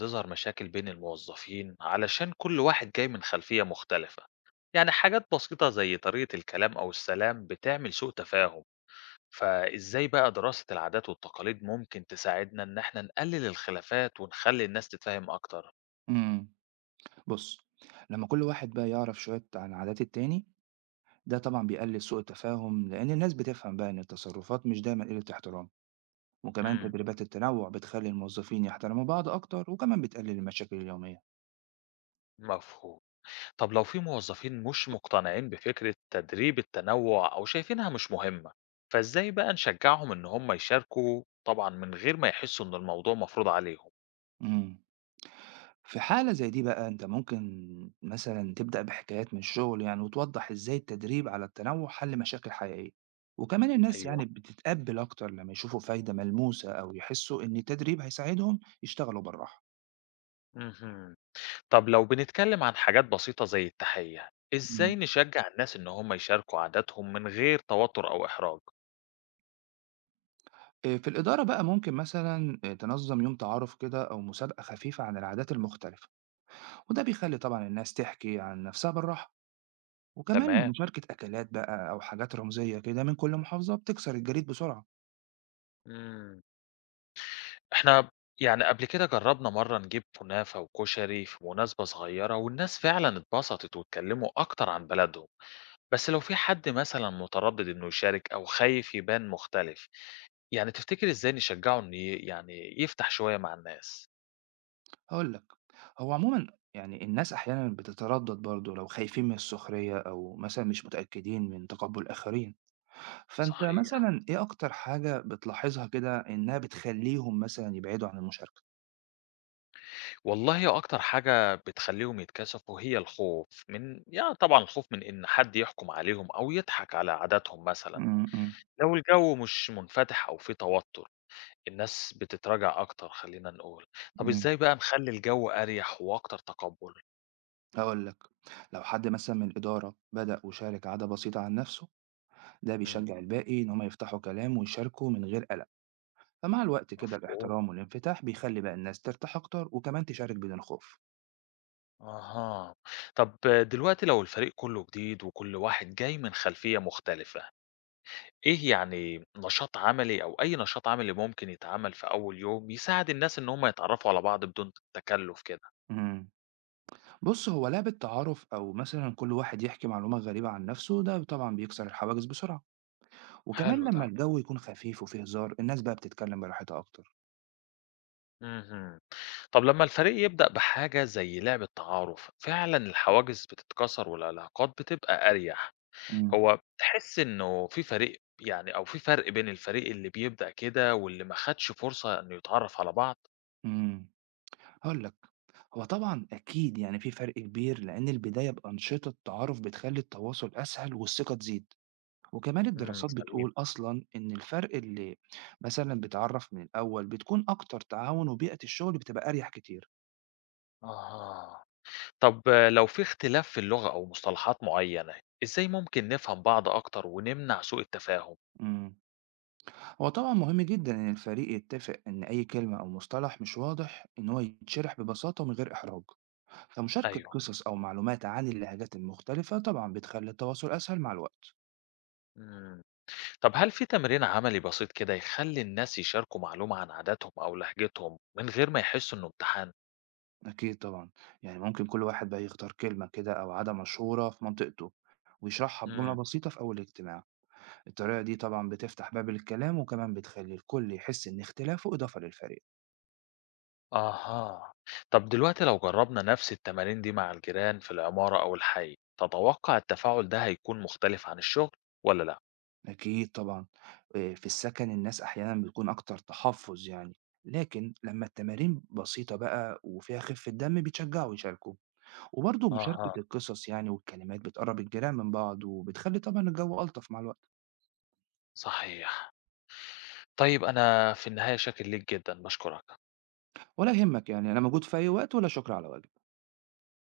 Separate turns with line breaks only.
تظهر مشاكل بين الموظفين علشان كل واحد جاي من خلفية مختلفة. يعني حاجات بسيطة زي طريقة الكلام أو السلام بتعمل سوء تفاهم. فإزاي بقى دراسة العادات والتقاليد ممكن تساعدنا إن احنا نقلل الخلافات ونخلي الناس تتفاهم أكتر؟
إمم. بُص، لمّا كل واحد بقى يعرف شوية عن عادات التاني، ده طبعًا بيقلل سوء التفاهم، لإن الناس بتفهم بقى إن التصرفات مش دايمًا قلة احترام، وكمان
امم
تدريبات التنوع بتخلّي الموظفين يحترموا بعض أكتر، وكمان بتقلل المشاكل اليومية.
مفهوم. طب لو في موظفين مش مقتنعين بفكرة تدريب التنوع أو شايفينها مش مهمة، فإزاي بقى نشجعهم إن هم يشاركوا طبعا من غير ما يحسوا إن الموضوع مفروض عليهم؟
إمم. في حالة زي دي بقى أنت ممكن مثلًا تبدأ بحكايات من الشغل يعني وتوضّح إزاي التدريب على التنوع حَل مشاكل حقيقية، وكمان الناس
أيوه،
يعني بتتقبّل أكتر لمّا يشوفوا فايدة ملموسة أو يحسوا إن التدريب هيساعدهم يشتغلوا بالراحة.
مهم. طب لو بنتكلم عن حاجات بسيطة زي التحية،
إمم.
إزاي نشجع الناس إن هم يشاركوا عاداتهم من غير توتر أو إحراج؟
في الإدارة بقى ممكن مثلًا تنظّم يوم تعارُف كده أو مسابقة خفيفة عن العادات المختلفة، وده بيخلّي طبعًا الناس تحكي عن نَفْسها بالراحة، وكمان
تمام،
مشاركة أكلات بقى أو حاجات رمزية كده من كل محافظة بتكسر الجليد بسرعة.
مم. إحنا يعني قبل كده جربنا مرة نجيب كنافة وكشري في مناسبة صغيرة والناس فعلا اتبسطت واتكلموا أكتر عن بلدهم، بس لو في حد مثلا متردد إنه يشارك أو خايف يبان مختلف، يعني تفتكر إزاي نشجعه إنه يعني يفتح شوية مع الناس؟
هاقول لك، هو عمومًا يعني الناس أحيانًا بتتردّد برضه لو خايفين من السخرية أو مثلًا مش متأكدين من تقبُّل الآخرين، فأنت
صحيح.
مثلًا إيه أكتر حاجة بتلاحظها كده إنّها بتخلّيهم مثلًا يبعدوا عن المشاركة؟
والله أكتر حاجة بتخلّيهم يتكسفوا هي الخوف من يعني طبعًا الخوف من إن حد يحكم عليهم أو يضحك على عاداتهم مثلًا.
إمم، إمم،
لو الجو مش منفتح أو في توتر، الناس بتتراجع أكتر خلّينا نقول. طب
إمم.
إزاي بقى نخلّي الجو أريح وأكتر تقبُّل؟
هاقول لك، لو حد مثلًا من الإدارة بدأ وشارك عادة بسيطة عن نفسه، ده
إمم،
بيشجع الباقي إن هم يفتحوا كلام ويشاركوا من غير قلق، فمع الوقت كده
مفهوم.
الاحترام والانفتاح بيخلي بقى الناس ترتاح أكتر وكمان تشارك بدون خوف.
أها. طب دلوقتي لو الفريق كُلّه جديد وكل واحد جاي من خلفية مختلفة، إيه يعني نشاط عملي أو أي نشاط عملي ممكن يتعمل في أول يوم يساعد الناس إن هم يتعرفوا على بعض بدون تكلف كده؟
إمم، بُص هو لعبة تعارف أو مثلًا كل واحد يحكي معلومة غريبة عن نفسه ده طبعًا بيكسر الحواجز بسرعة، وكمان
حلو ده،
لما الجو يكون خفيف وفيه هزار الناس بقى بتتكلم براحتها أكتر.
مهم. طب لما الفريق يبدأ بحاجة زي لعبة تعارف فعلا الحواجز بتتكسر والعلاقات بتبقى أريح.
إمم،
هو تحس إنه في فريق يعني أو في فرق بين الفريق اللي بيبدأ كده واللي ما خدش فرصة إنه يتعرف على بعض؟
إمم. هاقول لك، هو طبعًا أكيد يعني في فرق كبير، لأن البداية بأنشطة تعارف بتخلّي التواصل أسهل والثقة تزيد، وكمان الدراسات
سليم.
بتقول أصلًا إن الفرق اللي مثلًا بيتعرّف من الأول بتكون أكتر تعاون وبيئة الشغل بتبقى أريح كتير.
آه، طب لو في اختلاف في اللغة أو مصطلحات معينة، إزاي ممكن نفهم بعض أكتر ونمنع سوء التفاهم؟
إمم، هو طبعًا مهم جدًا إن الفريق يتفق إن أي كلمة أو مصطلح مش واضح إن هو يتشرح ببساطة ومن غير إحراج، فمشاركة
أيوه.
قصص أو معلومات عن اللهجات المختلفة طبعًا بتخلّي التواصل أسهل مع الوقت.
مم. طب هل في تمرين عملي بسيط كده يخلي الناس يشاركوا معلومة عن عاداتهم أو لهجتهم من غير ما يحسوا إنه امتحان؟
أكيد طبعًا، يعني ممكن كل واحد بقى يختار كلمة كده أو عادة مشهورة في منطقته، ويشرحها بجملة
مم.
بسيطة في أول اجتماع، الطريقة دي طبعًا بتفتح باب للكلام وكمان بتخلي الكل يحس إن اختلافه إضافة للفريق.
أها. طب دلوقتي لو جربنا نفس التمارين دي مع الجيران في العمارة أو الحي، تتوقع التفاعل ده هيكون مختلف عن الشغل ولا لأ؟
أكيد طبعًا، في السكن الناس أحيانًا بتكون أكتر تحفُّظ يعني، لكن لمّا التمارين بسيطة بقى وفيها خفة دم بيتشجعوا يشاركوا، وبرضه
أها.
مشاركة القصص يعني والكلمات بتقرّب الجيران من بعض وبتخلي طبعًا الجو ألطف مع الوقت.
صحيح. طيب أنا في النهاية شاكر ليك جدا، بشكرك.
ولا يهمك يعني، أنا موجود في أي وقت ولا شكر على واجب.